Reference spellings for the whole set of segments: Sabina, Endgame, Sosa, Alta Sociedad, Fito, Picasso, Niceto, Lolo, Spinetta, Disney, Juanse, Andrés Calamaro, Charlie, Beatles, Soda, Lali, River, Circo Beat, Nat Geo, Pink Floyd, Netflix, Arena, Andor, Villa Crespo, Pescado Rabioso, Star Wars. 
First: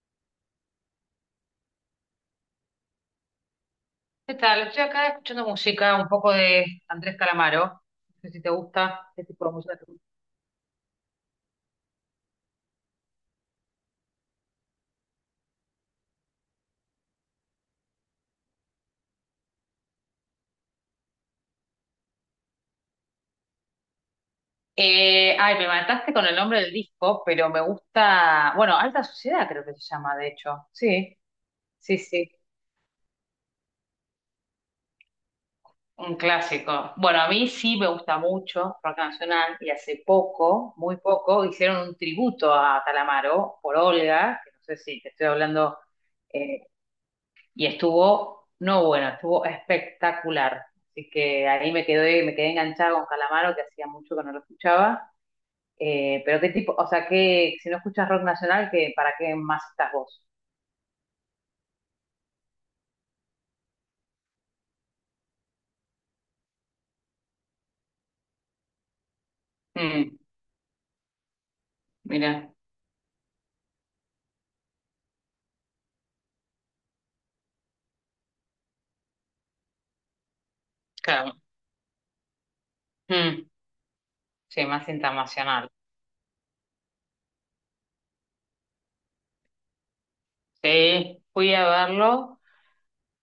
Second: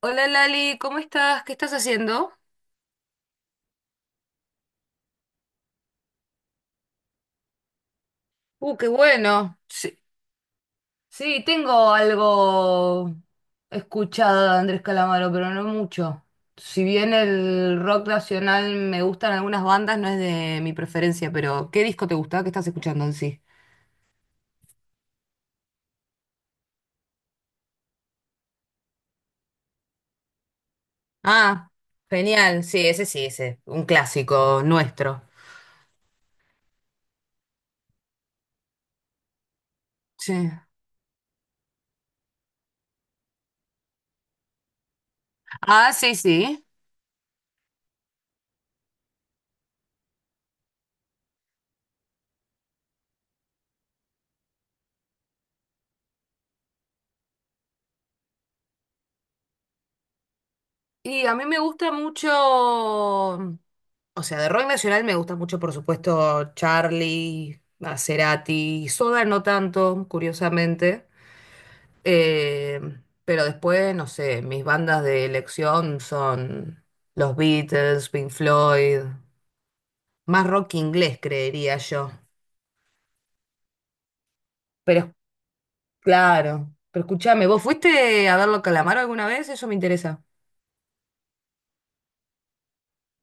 Hola Lali, ¿cómo estás? ¿Qué estás haciendo? ¿Qué tal? Estoy acá escuchando música, un poco de Andrés Calamaro. No sé si te Qué gusta qué tipo de bueno. música te Sí, gusta. sí, tengo algo escuchado de Andrés Calamaro, pero no mucho. Si bien el rock nacional me gustan algunas bandas, no es de mi preferencia, pero ¿qué disco te gusta? ¿Qué estás escuchando en sí? Ay, me mataste con el nombre del disco, pero me gusta, bueno, Alta Sociedad, creo que se llama, de hecho. Sí, Ah, sí, sí. genial. Sí, ese sí, ese. Un clásico nuestro. Un clásico. Bueno, a mí sí me gusta mucho rock nacional, y hace Sí. poco, muy poco, hicieron un tributo a Calamaro por Olga, que no sé si te estoy hablando. Ah, sí, sí. eh, Y estuvo, no, bueno, estuvo espectacular. Así que ahí me quedé enganchada con Calamaro, que hacía mucho que no lo escuchaba. Pero qué tipo, o sea, que si no escuchas rock nacional, qué ¿para qué más estás vos? Y a mí me gusta mucho, o sea, de rock nacional me gusta mucho, por supuesto, Charlie, a Cerati, Soda no tanto, Mm, curiosamente. mira, Eh, pero después, no sé, mis bandas de elección son los Beatles, Pink Floyd, más rock inglés, claro. creería yo. Mm, sí, más Pero internacional. claro, pero escúchame, ¿vos fuiste a verlo a Calamaro alguna vez? Eso me interesa. Sí, fui a verlo.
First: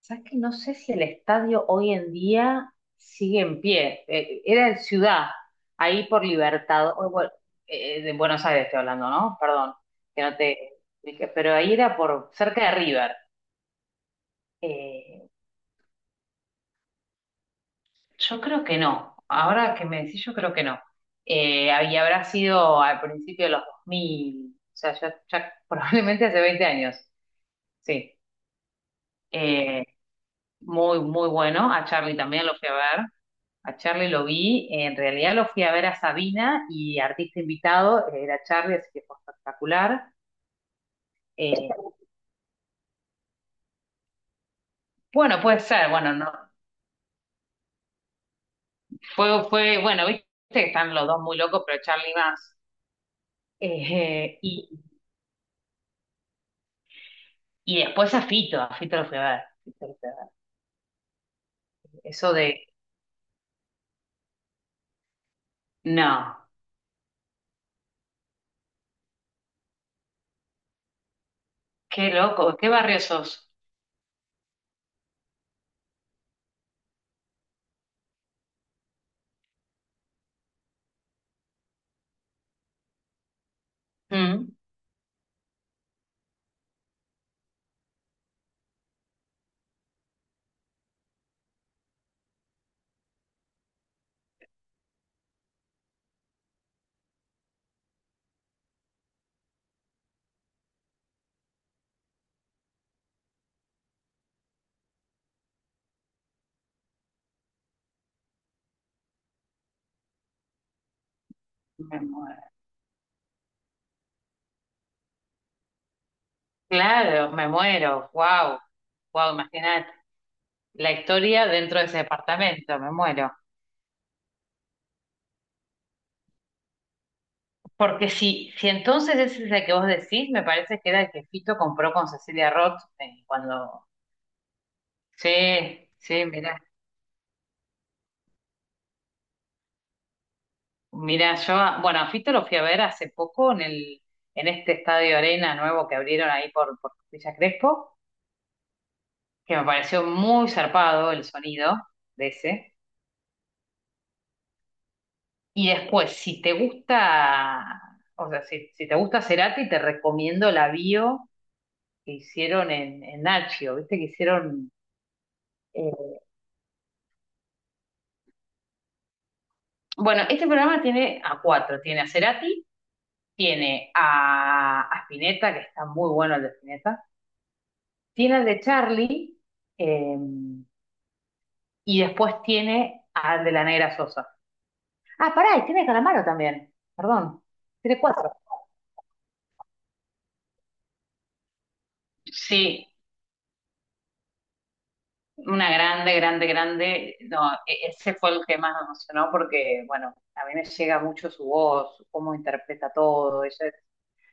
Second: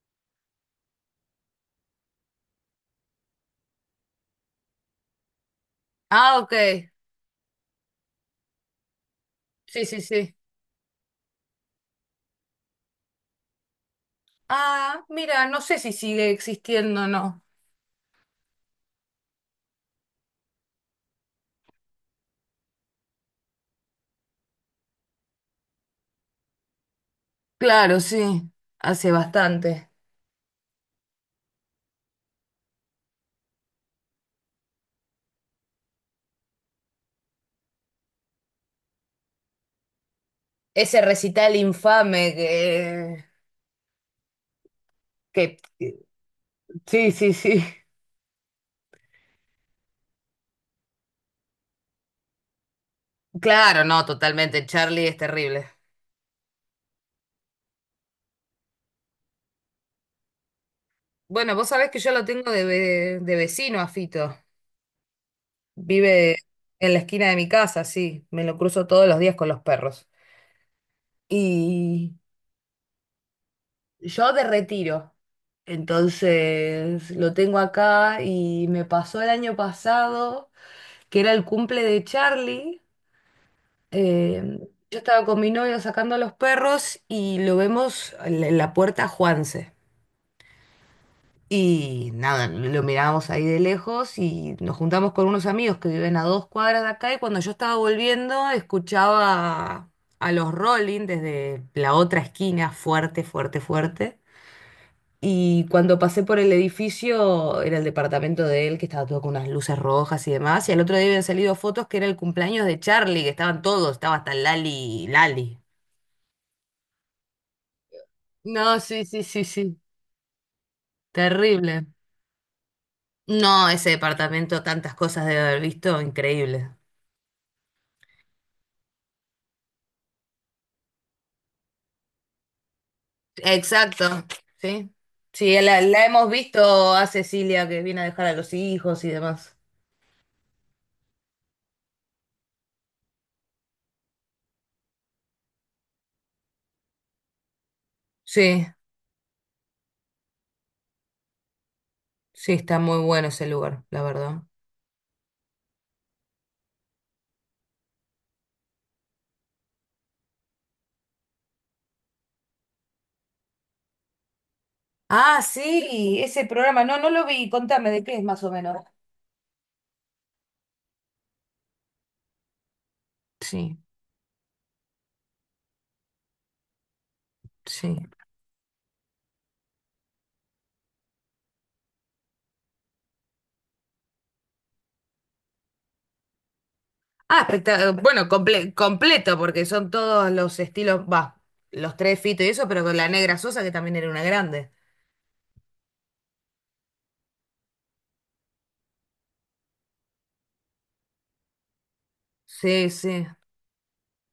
Sabes que no sé si el estadio hoy en día sigue en pie. Era en Ciudad, ahí por Ah, ok. Libertad, o bueno, de Buenos Aires estoy hablando, ¿no? Perdón, Sí, sí, que sí. no te expliqué, pero ahí era por cerca de River. Ah, Eh, mira, no sé si sigue existiendo o no. yo creo que no. Ahora que me decís, yo creo que no. Y habrá sido al principio de los 2000, o sea, ya, ya probablemente hace 20 años. Claro, Sí. sí, hace Eh, bastante. muy, muy bueno. A Charlie también lo fui a ver. A Charlie lo vi, en realidad lo fui a ver a Sabina, y artista invitado era Charlie, así que fue espectacular. Ese recital Eh, infame que, bueno, que... puede ser, que- bueno, no, Sí, sí, sí. fue, bueno, viste que están los dos muy locos, pero Charlie más. Claro, no, Eh, totalmente. y, Charlie es terrible. y después a Fito lo fui a ver. Fito lo fui a ver. Bueno, vos sabés que yo lo Eso tengo de, de, de vecino a Fito. Vive no, en la esquina de mi casa, sí. Me lo cruzo todos los días con los perros. qué Y loco, qué barrio sos. yo de retiro. Entonces, lo tengo acá y me pasó el año pasado, que era el cumple de Charlie. Mm, eh, yo estaba con mi novio sacando a los perros y lo vemos en la puerta a Juanse. Y nada, lo mirábamos ahí de lejos y nos juntamos con unos amigos que viven a 2 cuadras de acá y cuando yo estaba volviendo escuchaba a los Rolling desde la otra esquina, fuerte, fuerte, fuerte. Y cuando pasé por el edificio, era el departamento de él, que estaba todo con unas luces rojas y demás. Y al otro día habían salido fotos que me era el muero. cumpleaños de Charlie, que estaban todos, estaba hasta Lali, Lali. Claro, me muero, wow, No, sí, sí, wow, sí, sí. imagínate la historia dentro de Terrible. ese departamento, me muero. No, ese departamento, tantas cosas debe haber visto, increíble. Porque si entonces, ese es el que vos decís. Me parece que era el que Fito compró con Cecilia Roth cuando... Exacto, sí. Sí, Sí, la sí, hemos mirá, visto a Cecilia que viene a dejar a los hijos y demás. mirá, yo, bueno, a Fito lo fui a ver hace poco en el, en este estadio Arena nuevo que abrieron ahí por Villa Crespo, Sí, que me pareció muy zarpado el sonido de sí, ese. está muy bueno ese lugar, la verdad. Y después, si te gusta, o sea, si te gusta Cerati, te recomiendo la bio que hicieron en Nacho, ¿viste? Que hicieron. Ah, eh, sí, ese programa. No, no lo vi. Contame de qué es más o menos. Bueno, este programa tiene a cuatro. Tiene a Cerati, Sí, tiene a Spinetta, que está muy bueno el de Spinetta. sí. Tiene el de Charlie, eh, y después tiene al de la Negra Sosa. Ah, pará, y tiene Calamaro también. Ah, Perdón. Tiene bueno, cuatro. Completo, porque son todos los estilos, va, los tres Fito y eso, pero Sí, con la negra Sosa, que también era una grande. una grande, grande, grande. No, ese fue el que más me emocionó porque, bueno, a mí me llega mucho su voz, cómo Sí, interpreta sí, todo. Ella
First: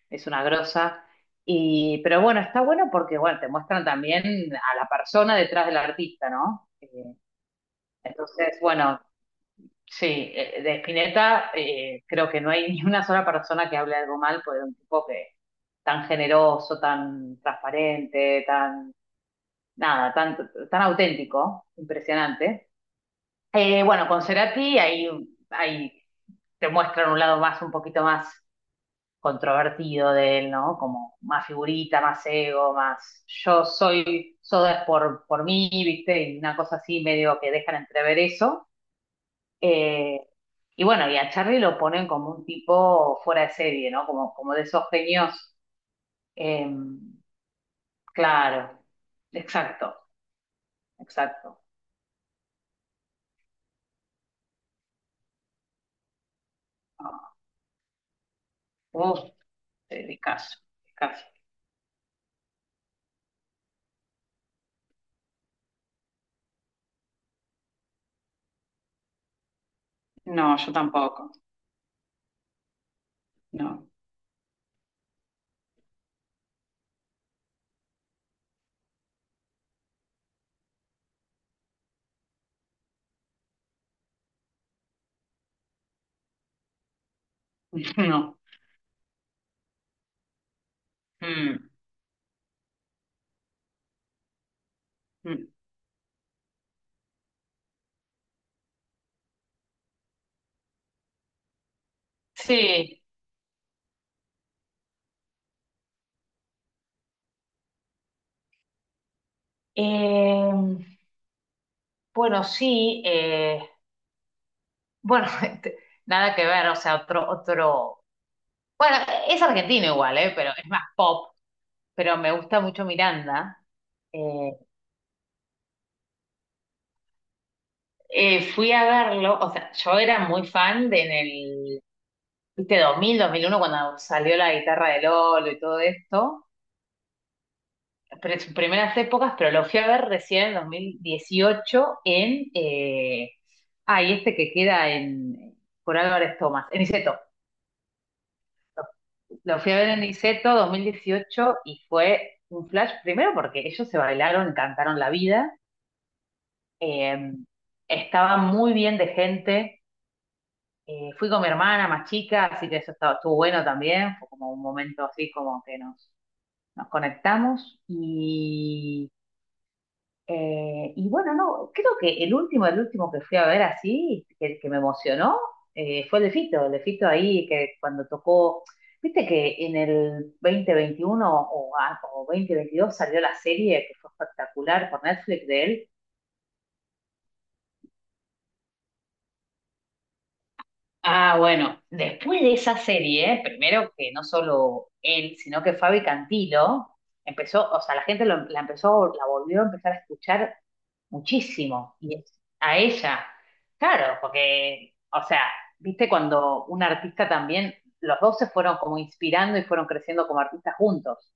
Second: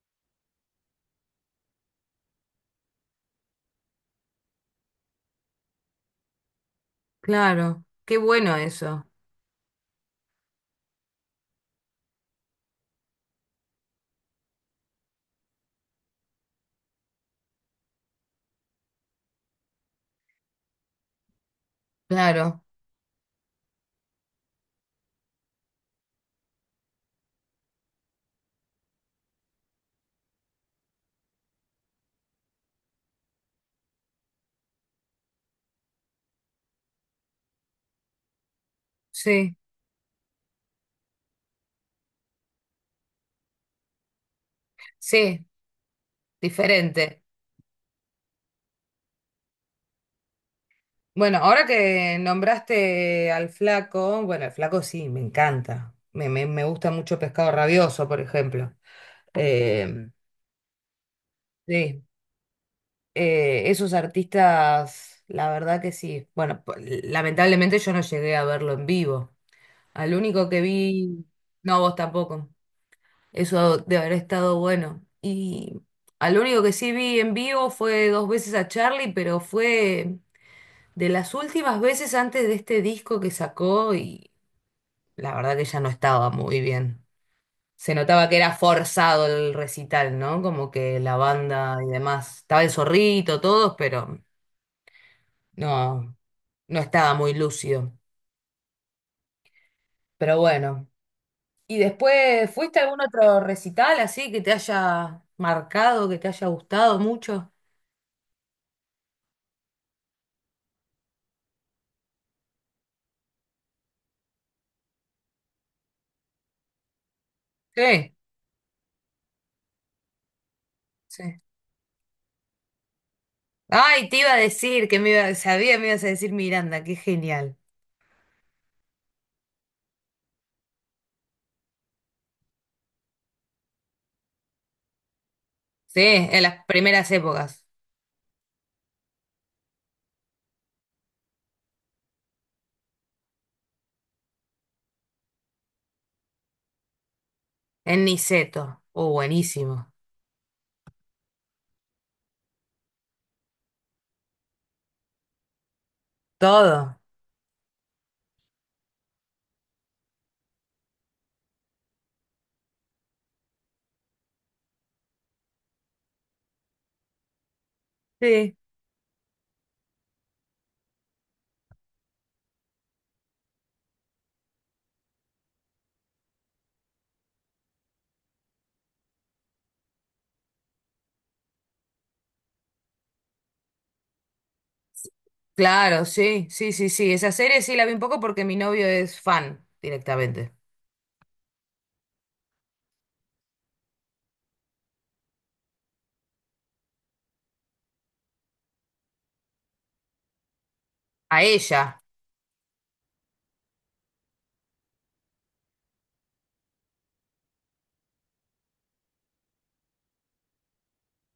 es una grosa. Y, pero bueno, está bueno porque, bueno, te muestran también a la persona detrás del artista, ¿no? Eh, claro. Qué bueno entonces, bueno, eso. sí, de Spinetta, creo que no hay ni una sola persona que hable algo mal, porque era un tipo que tan generoso, tan transparente, tan, nada, tan, tan auténtico, Claro, impresionante. Bueno, con Cerati, ahí, ahí te muestran un lado más, un poquito más controvertido de él, ¿no? Como más figurita, más ego, más yo soy, soda es por mí, ¿viste? Y una cosa así, medio que dejan entrever eso. sí, Eh, y bueno, y a Charlie lo ponen como un tipo fuera de serie, ¿no? Como de esos genios. sí, eh, diferente. claro, exacto, Bueno, exacto. ahora que nombraste al flaco, bueno, el flaco sí, me encanta. Me gusta mucho Ah, Pescado Rabioso, por ejemplo. uf, Eh, Picasso, Picasso. sí. Esos artistas, la verdad que sí. Bueno, lamentablemente yo no llegué a verlo en vivo. Al No, único que yo vi, tampoco, no, vos tampoco. Eso no, de haber estado bueno. Y al único que sí vi en vivo fue dos veces a Charlie, pero fue de las últimas veces antes de este disco que sacó y la verdad que ya no estaba muy bien. Se notaba no. que era forzado el recital, ¿no? Como que la Mm, banda y demás. Estaba el zorrito, todos, pero... mm. No, no estaba muy lúcido. Pero bueno. ¿Y después fuiste a algún Sí. otro recital así que te haya marcado, que te haya gustado mucho? Eh, Bueno, sí, bueno, este, nada que ver, o sea, otro, otro, Sí, bueno, es argentino igual, pero es más pop, sí. pero me gusta mucho Miranda. Ay, te iba a Eh, decir que me iba, sabía, que me ibas a decir Miranda, qué genial. fui a verlo, o sea, yo era muy fan de en el, viste, dos mil uno, cuando salió la guitarra de Lolo y todo Sí, en esto, las primeras épocas. pero en sus primeras épocas, pero lo fui a ver recién en 2018 en, y este que queda en, por Álvarez Thomas, en Niceto. En Niceto. Oh, Lo fui a ver buenísimo. en Niceto 2018 y fue un flash, primero porque ellos se bailaron y cantaron la vida. Todo. eh, estaba muy bien de gente. Fui con mi hermana más chica, así que eso estaba, estuvo bueno también. Fue como un momento así, como que nos conectamos. Sí. Y bueno, no, creo que el último, que fui a ver así, que me emocionó, fue el de Fito, ahí, que cuando tocó, viste que en el 2021 o, o 2022 salió la serie que fue espectacular por Netflix de él. Claro, sí, sí, sí, sí. Esa serie sí la vi un poco porque mi novio es fan directamente. Ah, bueno, después de esa serie, primero que no solo él, sino que Fabi Cantilo empezó, o sea, la gente la empezó, la volvió a empezar a escuchar A muchísimo. ella. Y es a ella. Claro, porque, o sea, viste, cuando un artista también, los dos se fueron como inspirando y fueron creciendo como artistas juntos.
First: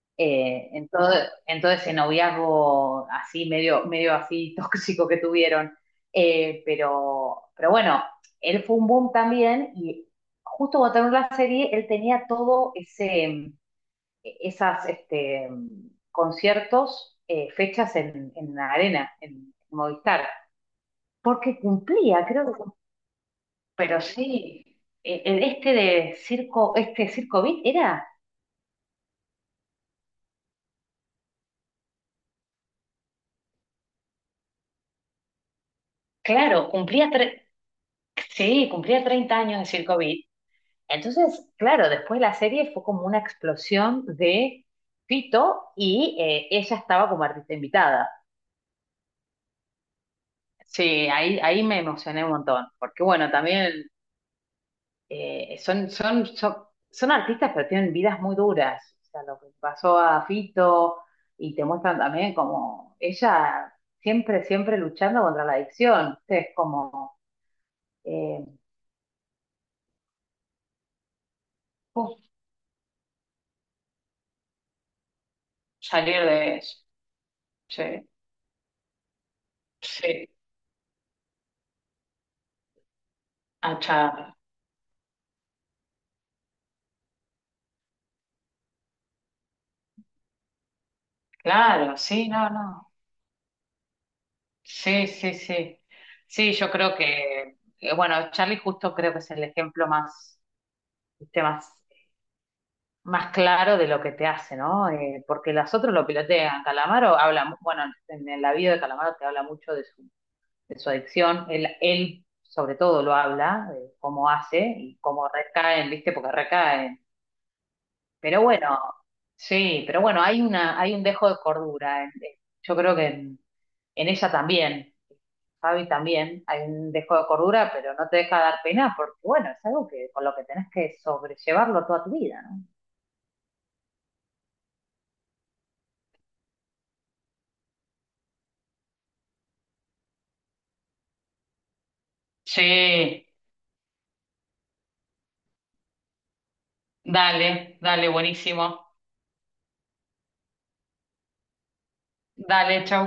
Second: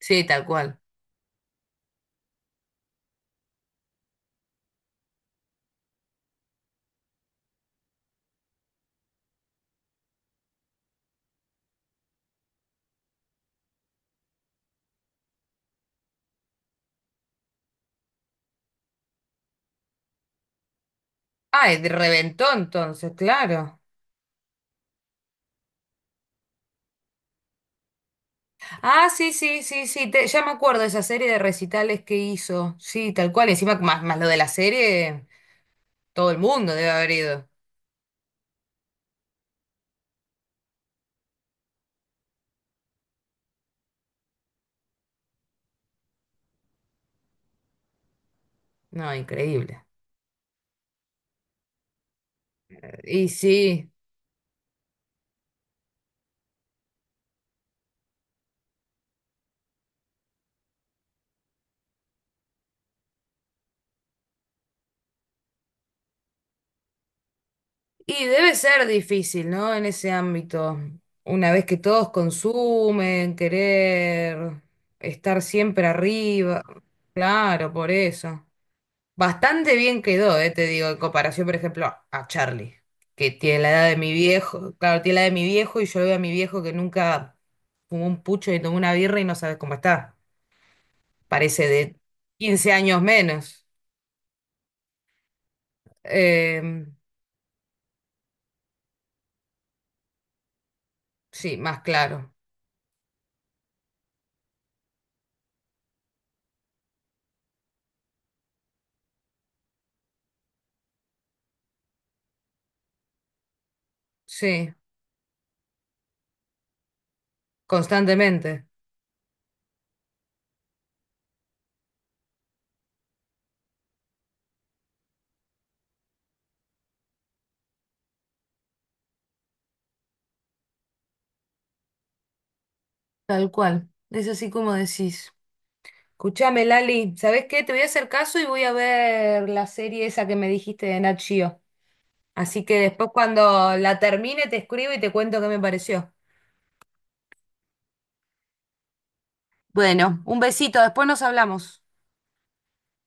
Sí, tal Eh, cual. en todo, en todo ese noviazgo así, medio, medio así tóxico que tuvieron. Pero, bueno, él fue un boom también, y justo cuando terminó la serie, él tenía todo ese esas, este, conciertos, fechas en la arena, en Movistar, porque Ay, cumplía, creo reventó que, entonces, claro. pero sí, el, este de Circo, este Circo Beat era, Ah, sí, sí, sí, sí, ya me acuerdo de esa serie de recitales que hizo. Sí, tal cual. Encima, más, más lo de la serie, todo el claro, mundo debe cumplía, haber ido. sí, cumplía 30 años de Circo Beat. Entonces, claro, después la serie fue como una explosión de Fito, y ella estaba como artista invitada. No, increíble. Sí, ahí, ahí me emocioné un montón, porque, Y bueno, también sí, eh, son, son, son, son artistas, pero tienen vidas muy duras. O sea, lo que pasó a Fito, y te muestran también como ella siempre, siempre luchando contra la adicción. O es como, y eh, debe ser difícil, ¿no? En ese ámbito. Una vez que todos uf, consumen, querer estar siempre salir de arriba. eso. Claro, Sí, por eso. Bastante bien sí. quedó, te digo, en comparación, por ejemplo, a Charlie, que tiene la edad de mi Achar. viejo, claro, tiene la edad de mi viejo y yo veo a mi viejo que nunca fumó un pucho ni tomó una birra y no sabes cómo está. Parece de Claro, sí, no, 15 no. años menos. Sí, sí, sí. Sí, Eh, yo creo que, bueno, Charlie justo creo que es el ejemplo más, ¿viste? sí, Más más claro. más claro de lo que te hace, ¿no? Porque las otras lo pilotean. Calamaro habla, bueno, en la vida de Calamaro te habla mucho de su adicción. Él, sobre todo, lo habla, de cómo Sí, hace y cómo recaen, ¿viste? Porque recaen. Pero constantemente. bueno, sí, pero bueno, hay una, hay un dejo de cordura. Yo creo que en ella también, Fabi también, hay un dejo de cordura, pero no te deja dar pena porque, bueno, es algo que con lo que tenés que sobrellevarlo toda tu vida, ¿no? Tal cual. Es así como decís. Escuchame, Lali, ¿sabés qué? Te voy a hacer caso y voy a ver la serie esa que me dijiste de Nat Geo. Así que después Sí, cuando la termine te escribo y te cuento qué me pareció. dale, dale, buenísimo. Bueno, un besito, después nos hablamos. Dale, chau.